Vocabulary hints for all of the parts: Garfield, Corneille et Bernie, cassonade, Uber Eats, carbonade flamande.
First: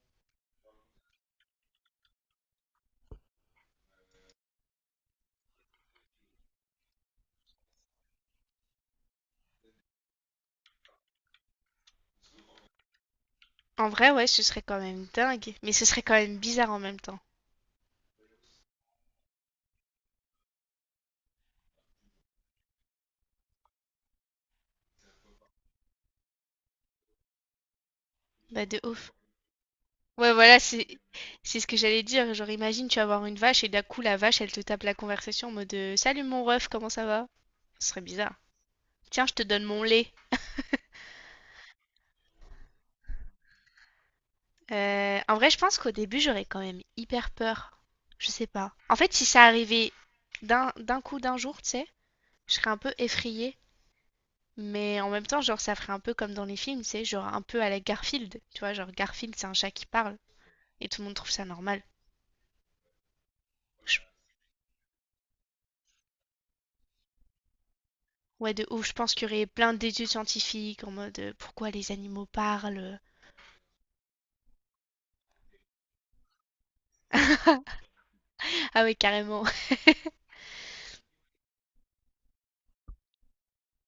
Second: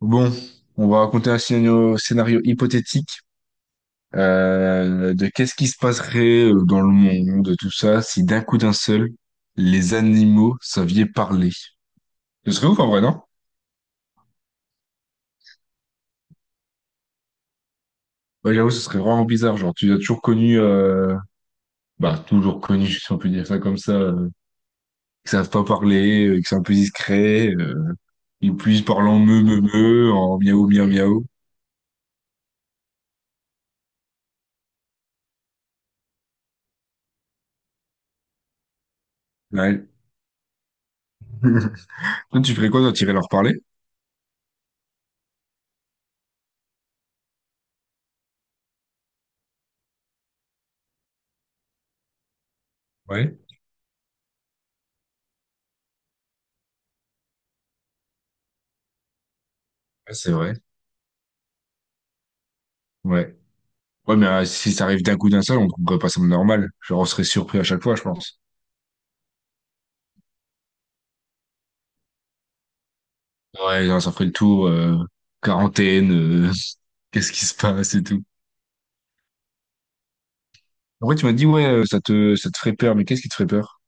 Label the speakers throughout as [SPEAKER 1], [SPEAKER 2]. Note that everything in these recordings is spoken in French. [SPEAKER 1] Bon, on va raconter un scénario, scénario hypothétique, de qu'est-ce qui se passerait, dans le monde, tout ça, si d'un coup d'un seul, les animaux savaient parler. Ce serait ouf en vrai, non?
[SPEAKER 2] En vrai, ouais, ce serait quand même dingue, mais ce serait quand même bizarre en même temps.
[SPEAKER 1] Ouais, j'avoue, ce serait vraiment bizarre. Genre, tu as toujours connu, bah, toujours connu, si on peut dire ça comme ça, qui savent pas parler, qui sont un peu discrets, ils
[SPEAKER 2] Bah, de
[SPEAKER 1] puissent parler
[SPEAKER 2] ouf.
[SPEAKER 1] en meu, meu, meu,
[SPEAKER 2] Ouais,
[SPEAKER 1] en
[SPEAKER 2] voilà,
[SPEAKER 1] miaou,
[SPEAKER 2] c'est
[SPEAKER 1] miaou, miaou.
[SPEAKER 2] c'est ce que j'allais dire. Genre, imagine, tu vas voir une vache et d'un coup, la vache, elle te tape la conversation en mode salut mon ref, comment ça va? Ce serait bizarre. Tiens, je te donne mon
[SPEAKER 1] Ouais.
[SPEAKER 2] lait.
[SPEAKER 1] Toi, tu ferais quoi, toi, t'irais leur parler?
[SPEAKER 2] En vrai, je pense qu'au début, j'aurais quand même hyper peur. Je sais pas. En fait, si ça arrivait d'un coup, d'un jour, tu sais, je serais un peu
[SPEAKER 1] Ouais.
[SPEAKER 2] effrayée. Mais en même temps, genre, ça ferait un peu comme dans les films, tu sais, genre un peu à la Garfield. Tu vois, genre Garfield, c'est un chat qui
[SPEAKER 1] Ouais,
[SPEAKER 2] parle
[SPEAKER 1] c'est vrai.
[SPEAKER 2] et tout le monde trouve ça normal.
[SPEAKER 1] Ouais.
[SPEAKER 2] Je-
[SPEAKER 1] Ouais, mais si ça arrive d'un coup d'un seul, on trouverait pas ça normal. Genre, on serait surpris à chaque fois, je pense.
[SPEAKER 2] Ouais, de ouf. Je pense qu'il y aurait plein d'études scientifiques en mode pourquoi les animaux parlent.
[SPEAKER 1] Ouais, genre, ça ferait le tour, quarantaine, euh, qu'est-ce qui se passe et tout.
[SPEAKER 2] Ah ouais, carrément.
[SPEAKER 1] Après, tu m'as dit, ouais, ça te ferait peur, mais qu'est-ce qui te ferait peur,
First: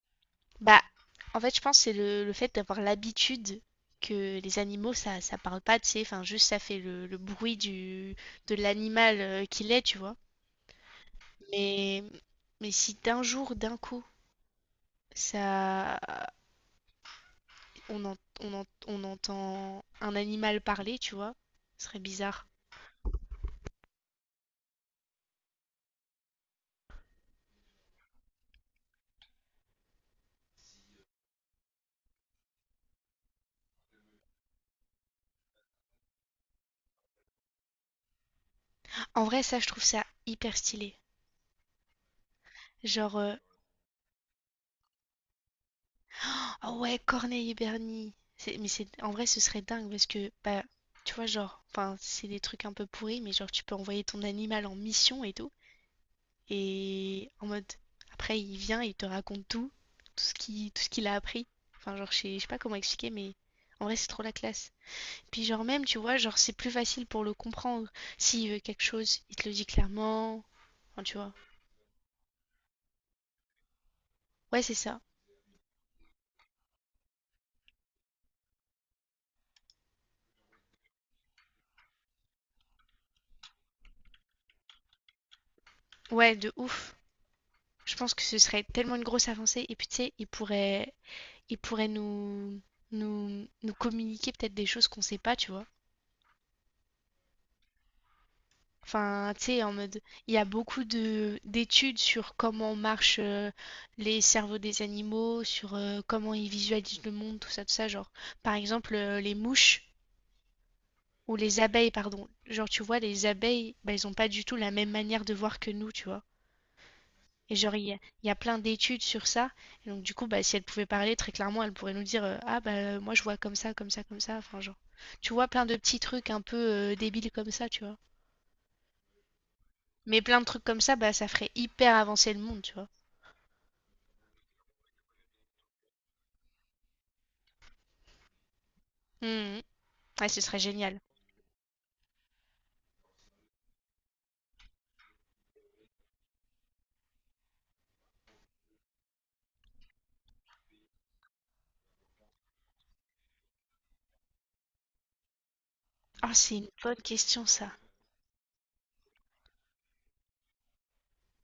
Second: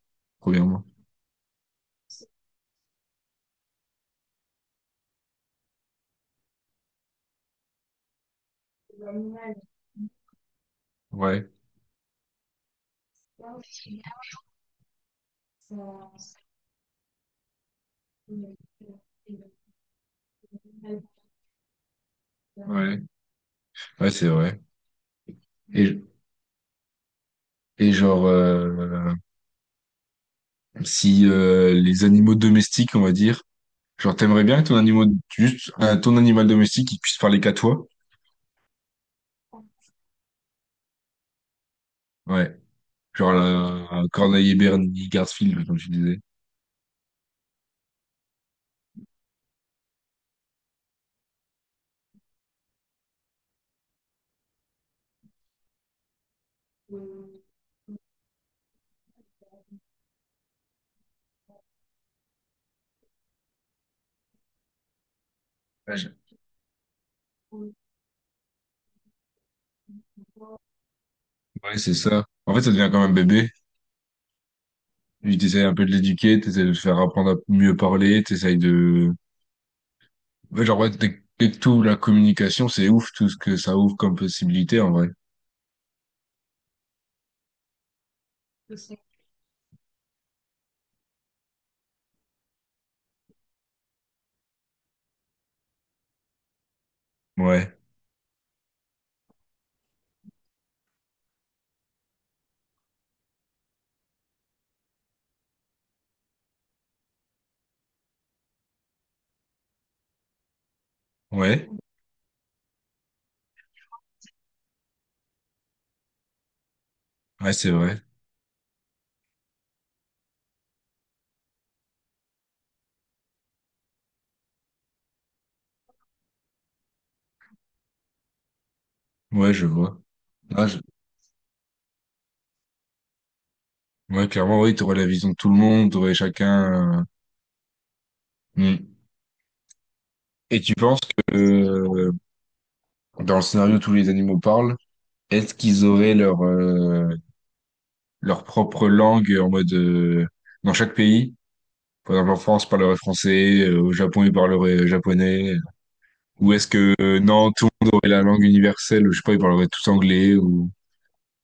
[SPEAKER 2] Bah,
[SPEAKER 1] premièrement?
[SPEAKER 2] en fait, je pense que c'est le fait d'avoir l'habitude que les animaux, ça parle pas, tu sais. Enfin, juste ça fait le bruit de l'animal qu'il est, tu vois.
[SPEAKER 1] Ouais,
[SPEAKER 2] Mais, mais si d'un jour, d'un coup, ça, on entend un animal parler, tu vois, ce serait bizarre.
[SPEAKER 1] ouais, ouais, c'est vrai. Et, et genre, si les animaux domestiques, on va dire, genre, t'aimerais bien que ton animal, juste ton animal domestique, il puisse parler qu'à toi?
[SPEAKER 2] En vrai, ça, je trouve ça hyper stylé.
[SPEAKER 1] Ouais,
[SPEAKER 2] Genre,
[SPEAKER 1] genre, la, un Corneille et Bernie, Garfield, comme tu disais.
[SPEAKER 2] Oh ouais, Corneille et Bernie. C'est- Mais c'est en vrai, ce serait dingue parce que bah tu vois genre, enfin c'est des trucs un peu pourris, mais genre tu peux envoyer ton animal en mission et tout, et en mode après il vient et il te raconte tout, tout ce qu'il a appris. Enfin genre je sais pas comment expliquer, mais en vrai c'est trop la classe. Puis genre même tu vois genre c'est plus facile pour le comprendre. S'il veut quelque chose, il te le dit clairement. Enfin tu vois.
[SPEAKER 1] Ouais, c'est ça. En fait, ça devient comme un bébé.
[SPEAKER 2] Ouais c'est ça.
[SPEAKER 1] Tu t'essayes un peu de l'éduquer, t'essayes de le faire apprendre à mieux parler, t'essayes de... Ouais, genre, ouais, dès que t'ouvres la communication, c'est ouf tout ce que ça ouvre comme possibilité, en vrai.
[SPEAKER 2] Ouais de ouf. Je pense que ce serait tellement une grosse avancée et puis tu sais il pourrait nous, nous communiquer peut-être des choses qu'on sait pas, tu vois.
[SPEAKER 1] Ouais,
[SPEAKER 2] Enfin, tu sais, en mode, il y a beaucoup de d'études sur comment marchent les cerveaux des animaux, sur comment ils visualisent le monde, tout ça, tout ça. Genre, par exemple, les mouches ou les
[SPEAKER 1] ouais,
[SPEAKER 2] abeilles, pardon. Genre, tu vois, les abeilles, bah, elles ont pas du tout la même manière de voir que nous, tu vois.
[SPEAKER 1] ouais,
[SPEAKER 2] Et
[SPEAKER 1] c'est
[SPEAKER 2] genre,
[SPEAKER 1] vrai.
[SPEAKER 2] il y a plein d'études sur ça. Et donc, du coup, bah, si elle pouvait parler très clairement, elle pourrait nous dire ah, bah, moi, je vois comme ça, comme ça, comme ça. Enfin, genre, tu vois, plein de petits trucs un peu débiles comme ça, tu vois.
[SPEAKER 1] Ouais, je vois.
[SPEAKER 2] Mais plein de trucs
[SPEAKER 1] Ah, je-
[SPEAKER 2] comme ça, bah, ça ferait hyper avancer le monde, tu vois.
[SPEAKER 1] Ouais, clairement, oui, t'aurais la vision de tout le monde, t'aurais chacun... Hmm.
[SPEAKER 2] Mhm. Ouais, ce serait
[SPEAKER 1] Et tu
[SPEAKER 2] génial.
[SPEAKER 1] penses que dans le scénario, tous les animaux parlent, est-ce qu'ils auraient leur, leur propre langue en mode... dans chaque pays? Par exemple, en France, parlerait français, au Japon, ils parleraient japonais.
[SPEAKER 2] Ah,
[SPEAKER 1] Ou
[SPEAKER 2] c'est
[SPEAKER 1] est-ce
[SPEAKER 2] une
[SPEAKER 1] que,
[SPEAKER 2] bonne question,
[SPEAKER 1] non, tout
[SPEAKER 2] ça.
[SPEAKER 1] le monde aurait la langue universelle, je sais pas, ils parleraient tous anglais, ou...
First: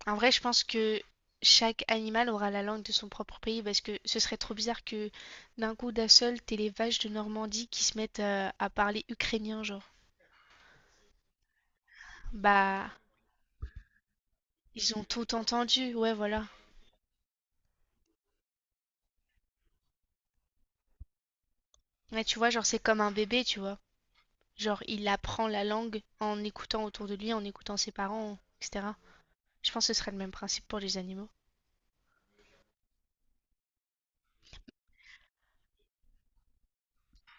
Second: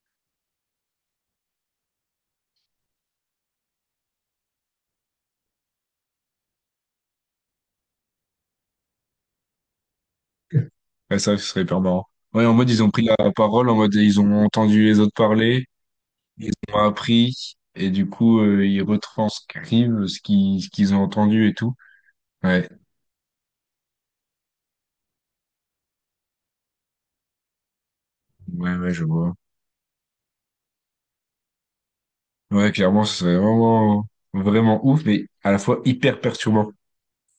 [SPEAKER 2] En vrai, je pense que chaque animal aura la langue de son propre pays parce que ce serait trop bizarre que d'un coup d'un seul, t'aies les vaches de Normandie qui se mettent à parler ukrainien, genre.
[SPEAKER 1] Ouais, ça, ce serait hyper marrant. Ouais, en mode, ils
[SPEAKER 2] Bah,
[SPEAKER 1] ont pris la parole, en mode, ils ont entendu
[SPEAKER 2] ils
[SPEAKER 1] les
[SPEAKER 2] ont
[SPEAKER 1] autres
[SPEAKER 2] tout
[SPEAKER 1] parler,
[SPEAKER 2] entendu, ouais, voilà.
[SPEAKER 1] ils ont appris, et du coup, ils retranscrivent ce qu'ils ont entendu et tout.
[SPEAKER 2] Ouais, tu vois, genre,
[SPEAKER 1] Ouais,
[SPEAKER 2] c'est comme un bébé, tu vois. Genre, il apprend la langue en écoutant autour de lui, en écoutant ses parents,
[SPEAKER 1] ouais, ouais,
[SPEAKER 2] etc.
[SPEAKER 1] je vois.
[SPEAKER 2] Je pense que ce serait le même principe pour les animaux.
[SPEAKER 1] Ouais, clairement, ce serait vraiment, vraiment ouf, mais à la fois hyper perturbant.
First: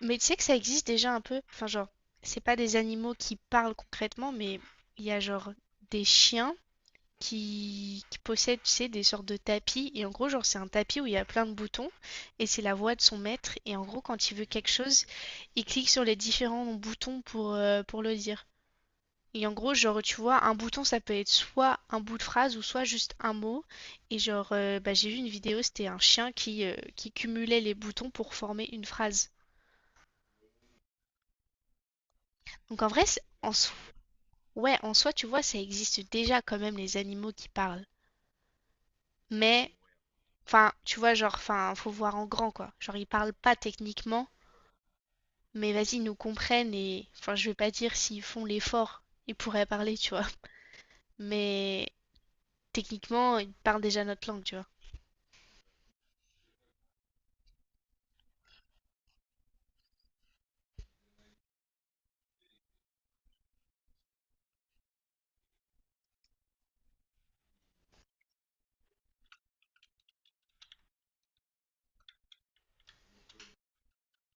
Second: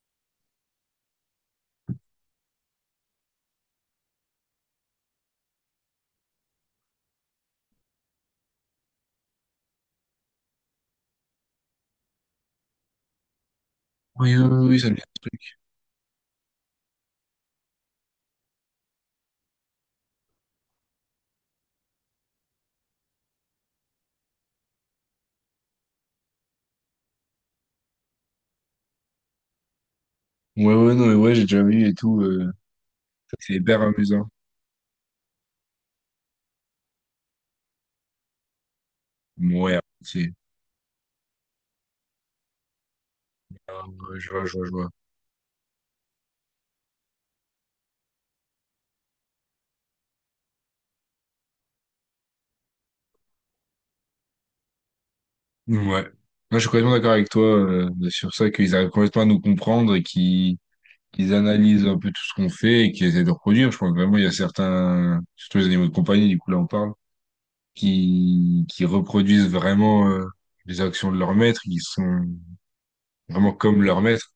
[SPEAKER 2] Mais tu sais que ça existe déjà un peu. Enfin, genre, c'est pas des animaux qui parlent concrètement, mais il y a genre des chiens qui possèdent, tu sais, des sortes de tapis. Et en gros, genre, c'est un tapis où il y a plein de boutons et c'est la voix de son maître. Et en gros, quand il
[SPEAKER 1] Oui,
[SPEAKER 2] veut
[SPEAKER 1] oui,
[SPEAKER 2] quelque
[SPEAKER 1] oui, ça me dit un
[SPEAKER 2] chose,
[SPEAKER 1] truc.
[SPEAKER 2] il clique sur les différents boutons pour le dire. Et en gros, genre, tu vois, un bouton, ça peut être soit un bout de phrase ou soit juste un mot. Et genre, bah, j'ai vu une vidéo, c'était un chien qui cumulait les boutons pour former une phrase.
[SPEAKER 1] Ouais, ouais, non, mais ouais, j'ai déjà vu et tout.
[SPEAKER 2] Donc en vrai, c'est- en
[SPEAKER 1] C'est
[SPEAKER 2] soi,
[SPEAKER 1] hyper amusant.
[SPEAKER 2] ouais, en soi, tu vois, ça existe déjà quand même les animaux qui parlent. Mais,
[SPEAKER 1] Ouais, c'est.
[SPEAKER 2] enfin, tu vois, genre, enfin, faut voir en grand, quoi. Genre, ils parlent pas
[SPEAKER 1] Ah, ouais,
[SPEAKER 2] techniquement,
[SPEAKER 1] je vois, je vois, je vois.
[SPEAKER 2] mais vas-y, ils nous comprennent et, enfin, je vais pas dire s'ils font l'effort, ils pourraient parler, tu vois. Mais techniquement, ils parlent déjà notre langue, tu vois.
[SPEAKER 1] Ouais. Moi, je suis complètement d'accord avec toi sur ça, qu'ils arrivent complètement à nous comprendre et qu'ils analysent un peu tout ce qu'on fait et qu'ils essaient de reproduire. Je pense vraiment il y a certains, surtout les animaux de compagnie, du coup, là, on parle, qui reproduisent vraiment, les actions de leur maître, qui sont vraiment comme leur maître.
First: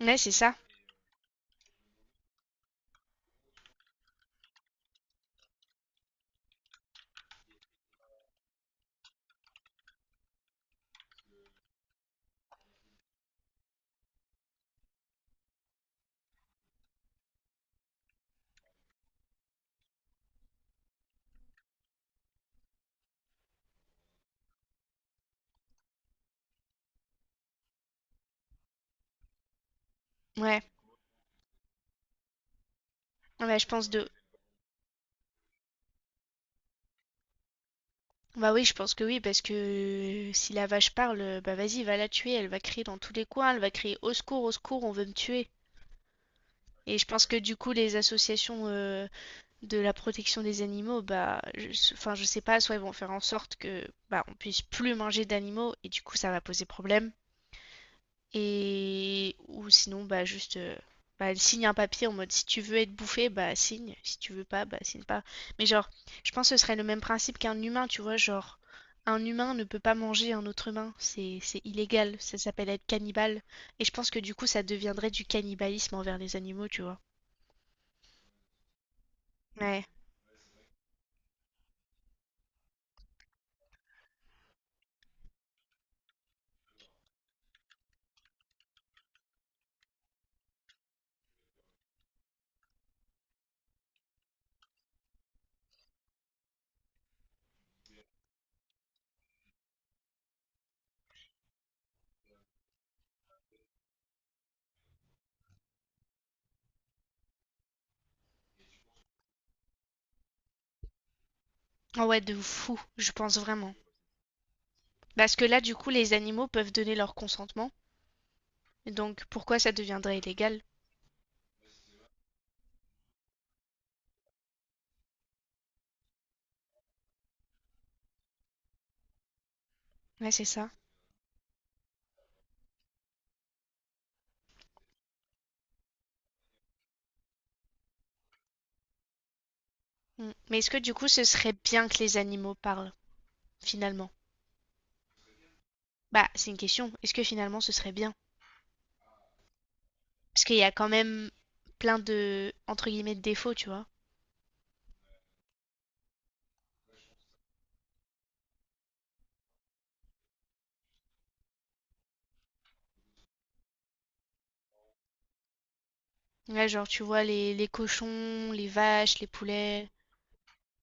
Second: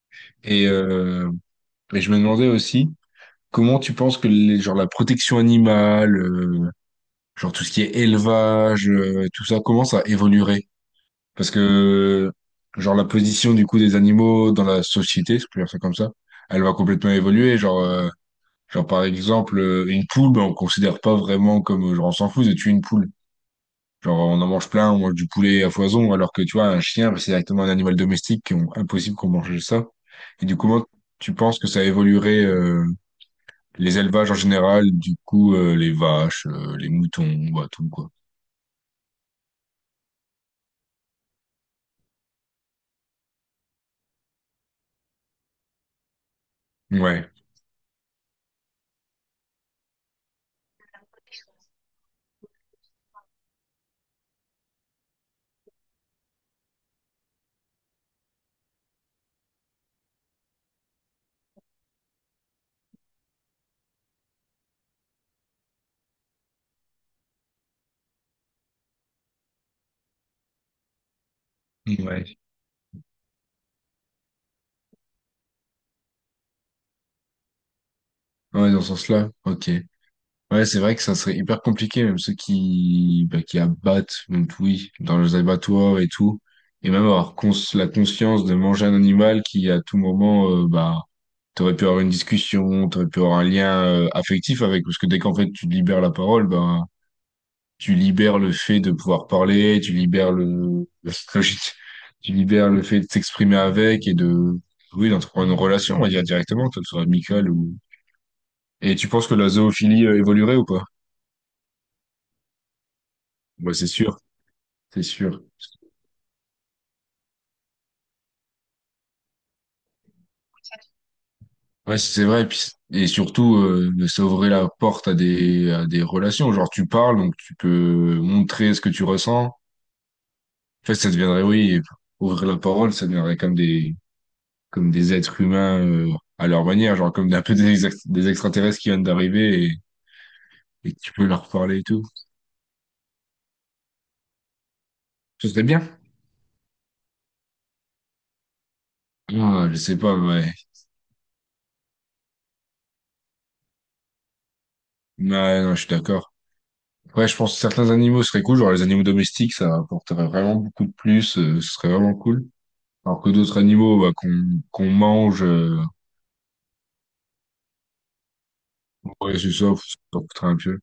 [SPEAKER 2] Ouais, c'est ça.
[SPEAKER 1] Et, euh, et je me demandais aussi. Comment tu penses que les, genre la protection animale, genre tout ce qui est élevage, tout ça, comment ça évoluerait? Parce que genre la position du coup des animaux dans la société, si je peux dire ça comme ça, elle va complètement évoluer. Genre, genre par exemple une poule, ben, on considère pas vraiment comme, genre on s'en fout de tuer une poule. Genre on en mange plein, on mange du poulet à foison, alors que tu vois un chien, ben, c'est directement un animal domestique, qui ont- impossible qu'on mange ça. Et du
[SPEAKER 2] Ouais,
[SPEAKER 1] coup, comment tu penses que ça évoluerait?
[SPEAKER 2] ouais, je pense
[SPEAKER 1] Les
[SPEAKER 2] de...
[SPEAKER 1] élevages en général, du coup, les vaches, les moutons, bah, tout, quoi.
[SPEAKER 2] Bah oui, je pense que oui, parce que si la vache parle, bah vas-y, va la tuer, elle va crier dans tous les coins, elle va crier au secours, on veut me tuer. Et je pense
[SPEAKER 1] Ouais,
[SPEAKER 2] que du coup, les associations de la protection des animaux, bah, je, enfin, je sais pas, soit ils vont faire en sorte que, bah, on puisse plus manger d'animaux, et du coup, ça va poser problème. Et ou sinon bah juste bah, elle signe un papier en mode si tu veux être bouffé, bah signe, si tu veux pas, bah signe pas. Mais genre, je pense que ce serait le même principe qu'un humain, tu vois, genre un humain ne peut pas manger un autre humain, c'est illégal, ça
[SPEAKER 1] ouais.
[SPEAKER 2] s'appelle être cannibale et je pense que du coup ça deviendrait du cannibalisme envers les animaux, tu vois.
[SPEAKER 1] Ouais, dans ce sens-là, ok.
[SPEAKER 2] Ouais.
[SPEAKER 1] Ouais, c'est vrai que ça serait hyper compliqué, même ceux qui, bah, qui abattent, donc oui, dans les abattoirs et tout. Et même avoir cons- la conscience de manger un animal qui, à tout moment, bah, t'aurais pu avoir une discussion, t'aurais pu avoir un lien, affectif avec, parce que dès qu'en fait tu libères la parole, bah, tu libères le fait de pouvoir parler, tu libères le, tu libères le fait de t'exprimer avec et de, oui, d'entreprendre une relation, on va dire directement, que ce soit amicale ou. Et tu penses que la zoophilie, évoluerait ou pas?
[SPEAKER 2] Ah ouais, de fou, je pense
[SPEAKER 1] Ouais,
[SPEAKER 2] vraiment.
[SPEAKER 1] c'est sûr, c'est
[SPEAKER 2] Parce
[SPEAKER 1] sûr.
[SPEAKER 2] que là du coup les animaux peuvent donner leur consentement, donc pourquoi ça deviendrait illégal?
[SPEAKER 1] Ouais, c'est vrai. Et, puis, et surtout, ça ouvrait la porte à des relations. Genre, tu parles, donc tu peux montrer ce que tu ressens. En
[SPEAKER 2] Ouais, c'est ça.
[SPEAKER 1] fait, ça deviendrait, oui, ouvrir la parole, ça deviendrait comme des êtres humains, à leur manière, genre comme un peu des, ex- des extraterrestres qui viennent d'arriver
[SPEAKER 2] Mm. Mais est-ce que
[SPEAKER 1] et
[SPEAKER 2] du
[SPEAKER 1] que
[SPEAKER 2] coup
[SPEAKER 1] tu
[SPEAKER 2] ce
[SPEAKER 1] peux leur
[SPEAKER 2] serait
[SPEAKER 1] parler et
[SPEAKER 2] bien que
[SPEAKER 1] tout.
[SPEAKER 2] les animaux parlent? Finalement?
[SPEAKER 1] Ce serait bien.
[SPEAKER 2] Bah, c'est une question. Est-ce que finalement ce serait bien?
[SPEAKER 1] Ah, je sais pas,
[SPEAKER 2] Parce
[SPEAKER 1] ouais.
[SPEAKER 2] qu'il y a quand même plein de, entre guillemets, de défauts, tu vois.
[SPEAKER 1] Ouais, non, je suis d'accord. Ouais, je pense que certains animaux seraient cool, genre les animaux domestiques, ça apporterait vraiment beaucoup de plus, ce serait vraiment cool. Alors que d'autres animaux, bah, qu'on mange,
[SPEAKER 2] Ouais, genre, tu vois, les cochons, les vaches, les
[SPEAKER 1] ouais, c'est ça,
[SPEAKER 2] poulets.
[SPEAKER 1] ça coûterait un peu.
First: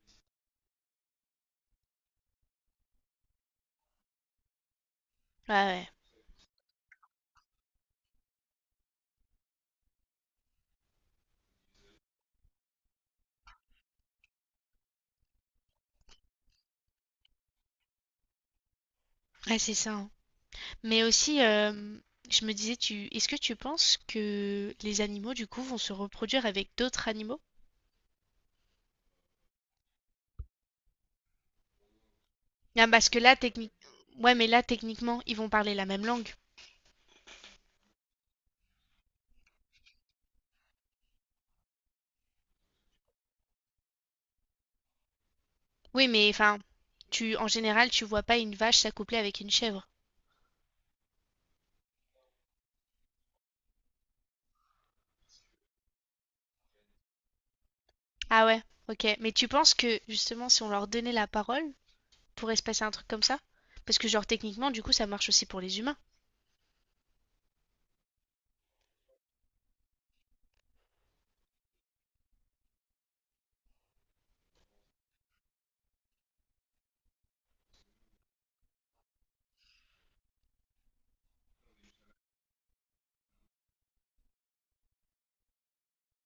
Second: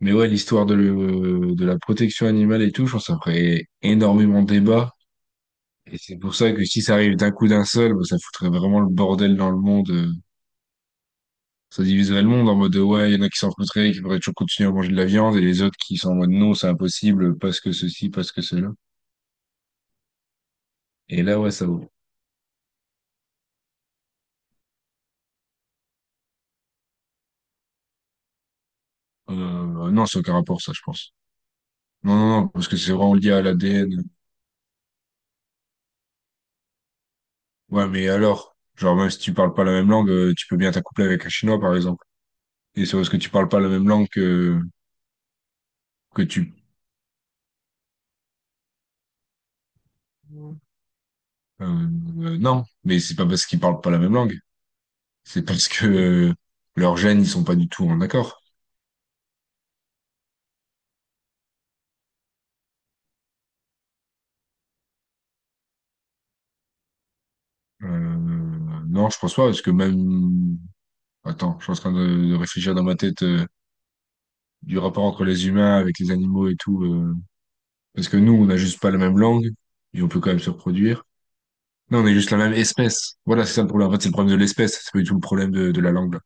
[SPEAKER 1] Mais ouais, l'histoire de, le- de la protection animale et tout, je pense que ça ferait énormément de débat.
[SPEAKER 2] Ouais, ouais.
[SPEAKER 1] Et c'est pour ça que si ça arrive d'un coup d'un seul, bah, ça foutrait vraiment le bordel dans le monde. Ça diviserait le monde en mode ouais, il y en a qui s'en foutraient, qui pourraient toujours continuer à manger de la viande, et les autres qui sont en mode non, c'est impossible, parce que ceci, parce que cela.
[SPEAKER 2] Ouais, c'est ça, hein. Mais
[SPEAKER 1] Et là,
[SPEAKER 2] aussi,
[SPEAKER 1] ouais, ça vaut.
[SPEAKER 2] je me disais, tu, est-ce que tu penses que les animaux, du coup, vont se reproduire avec d'autres animaux?
[SPEAKER 1] Non, c'est aucun rapport, ça, je pense. Non, non, non, parce que
[SPEAKER 2] Ah,
[SPEAKER 1] c'est
[SPEAKER 2] parce
[SPEAKER 1] vraiment
[SPEAKER 2] que
[SPEAKER 1] lié
[SPEAKER 2] là,
[SPEAKER 1] à
[SPEAKER 2] technique...
[SPEAKER 1] l'ADN.
[SPEAKER 2] Ouais, mais là, techniquement, ils vont parler la même langue.
[SPEAKER 1] Ouais, mais alors, genre, même si tu parles pas la même langue, tu peux bien t'accoupler avec un Chinois, par exemple. Et c'est parce que tu parles pas la même langue
[SPEAKER 2] Oui,
[SPEAKER 1] que
[SPEAKER 2] mais
[SPEAKER 1] tu...
[SPEAKER 2] enfin, tu, en général, tu vois pas une vache s'accoupler avec une chèvre.
[SPEAKER 1] non, mais c'est pas parce qu'ils parlent pas la même langue. C'est parce que, leurs gènes, ils sont pas du tout en accord.
[SPEAKER 2] Ah ouais, ok. Mais tu penses que justement, si on leur donnait la parole, pourrait se passer un truc comme ça? Parce que genre techniquement, du coup, ça marche aussi pour les humains.
[SPEAKER 1] Euh, non, je pense pas, parce que même... Attends, je suis en train de réfléchir dans ma tête, du rapport entre les humains avec les animaux et tout. Parce que nous, on n'a juste pas la même langue, et on peut quand même se reproduire. Non, on est juste la même espèce. Voilà, c'est ça le problème. En fait, c'est le problème de l'espèce. C'est pas du tout le problème de la langue, là.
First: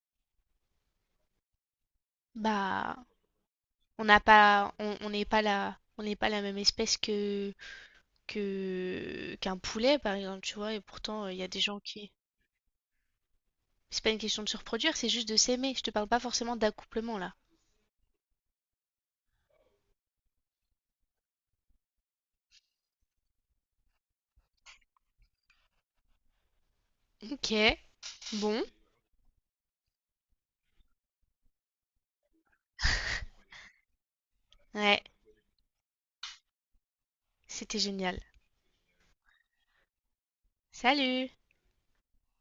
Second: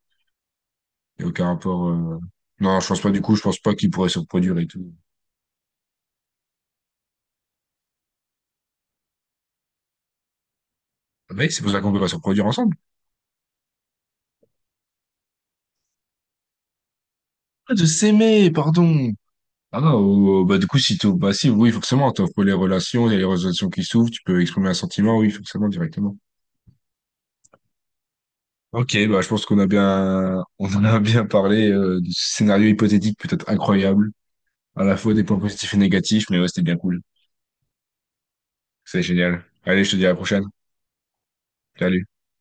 [SPEAKER 1] Il y a aucun rapport... Non, je pense
[SPEAKER 2] Bah,
[SPEAKER 1] pas du coup, je pense pas qu'ils
[SPEAKER 2] on
[SPEAKER 1] pourraient
[SPEAKER 2] n'a
[SPEAKER 1] se reproduire et
[SPEAKER 2] pas,
[SPEAKER 1] tout.
[SPEAKER 2] on n'est pas la, on n'est pas la même espèce que qu'un poulet, par exemple, tu vois. Et pourtant,
[SPEAKER 1] Ah,
[SPEAKER 2] il y a
[SPEAKER 1] Mec,
[SPEAKER 2] des
[SPEAKER 1] c'est pour
[SPEAKER 2] gens
[SPEAKER 1] ça qu'on peut pas
[SPEAKER 2] qui.
[SPEAKER 1] se reproduire ensemble.
[SPEAKER 2] C'est pas une question de se reproduire, c'est juste de s'aimer. Je te parle pas forcément d'accouplement là.
[SPEAKER 1] Ah, de s'aimer, pardon. Ah, bah, du coup, si tu, bah, si, oui, forcément, tu les relations, il y a les relations qui s'ouvrent, tu peux exprimer un sentiment, oui, forcément, directement.
[SPEAKER 2] Ok, bon,
[SPEAKER 1] Ok, bah, je pense qu'on a bien, on en a bien parlé, de ce scénario hypothétique peut-être incroyable, à la
[SPEAKER 2] ouais,
[SPEAKER 1] fois des points positifs et négatifs, mais ouais, c'était bien cool.
[SPEAKER 2] c'était génial.
[SPEAKER 1] C'est génial. Allez, je te dis à la prochaine.
[SPEAKER 2] Salut!
[SPEAKER 1] Salut.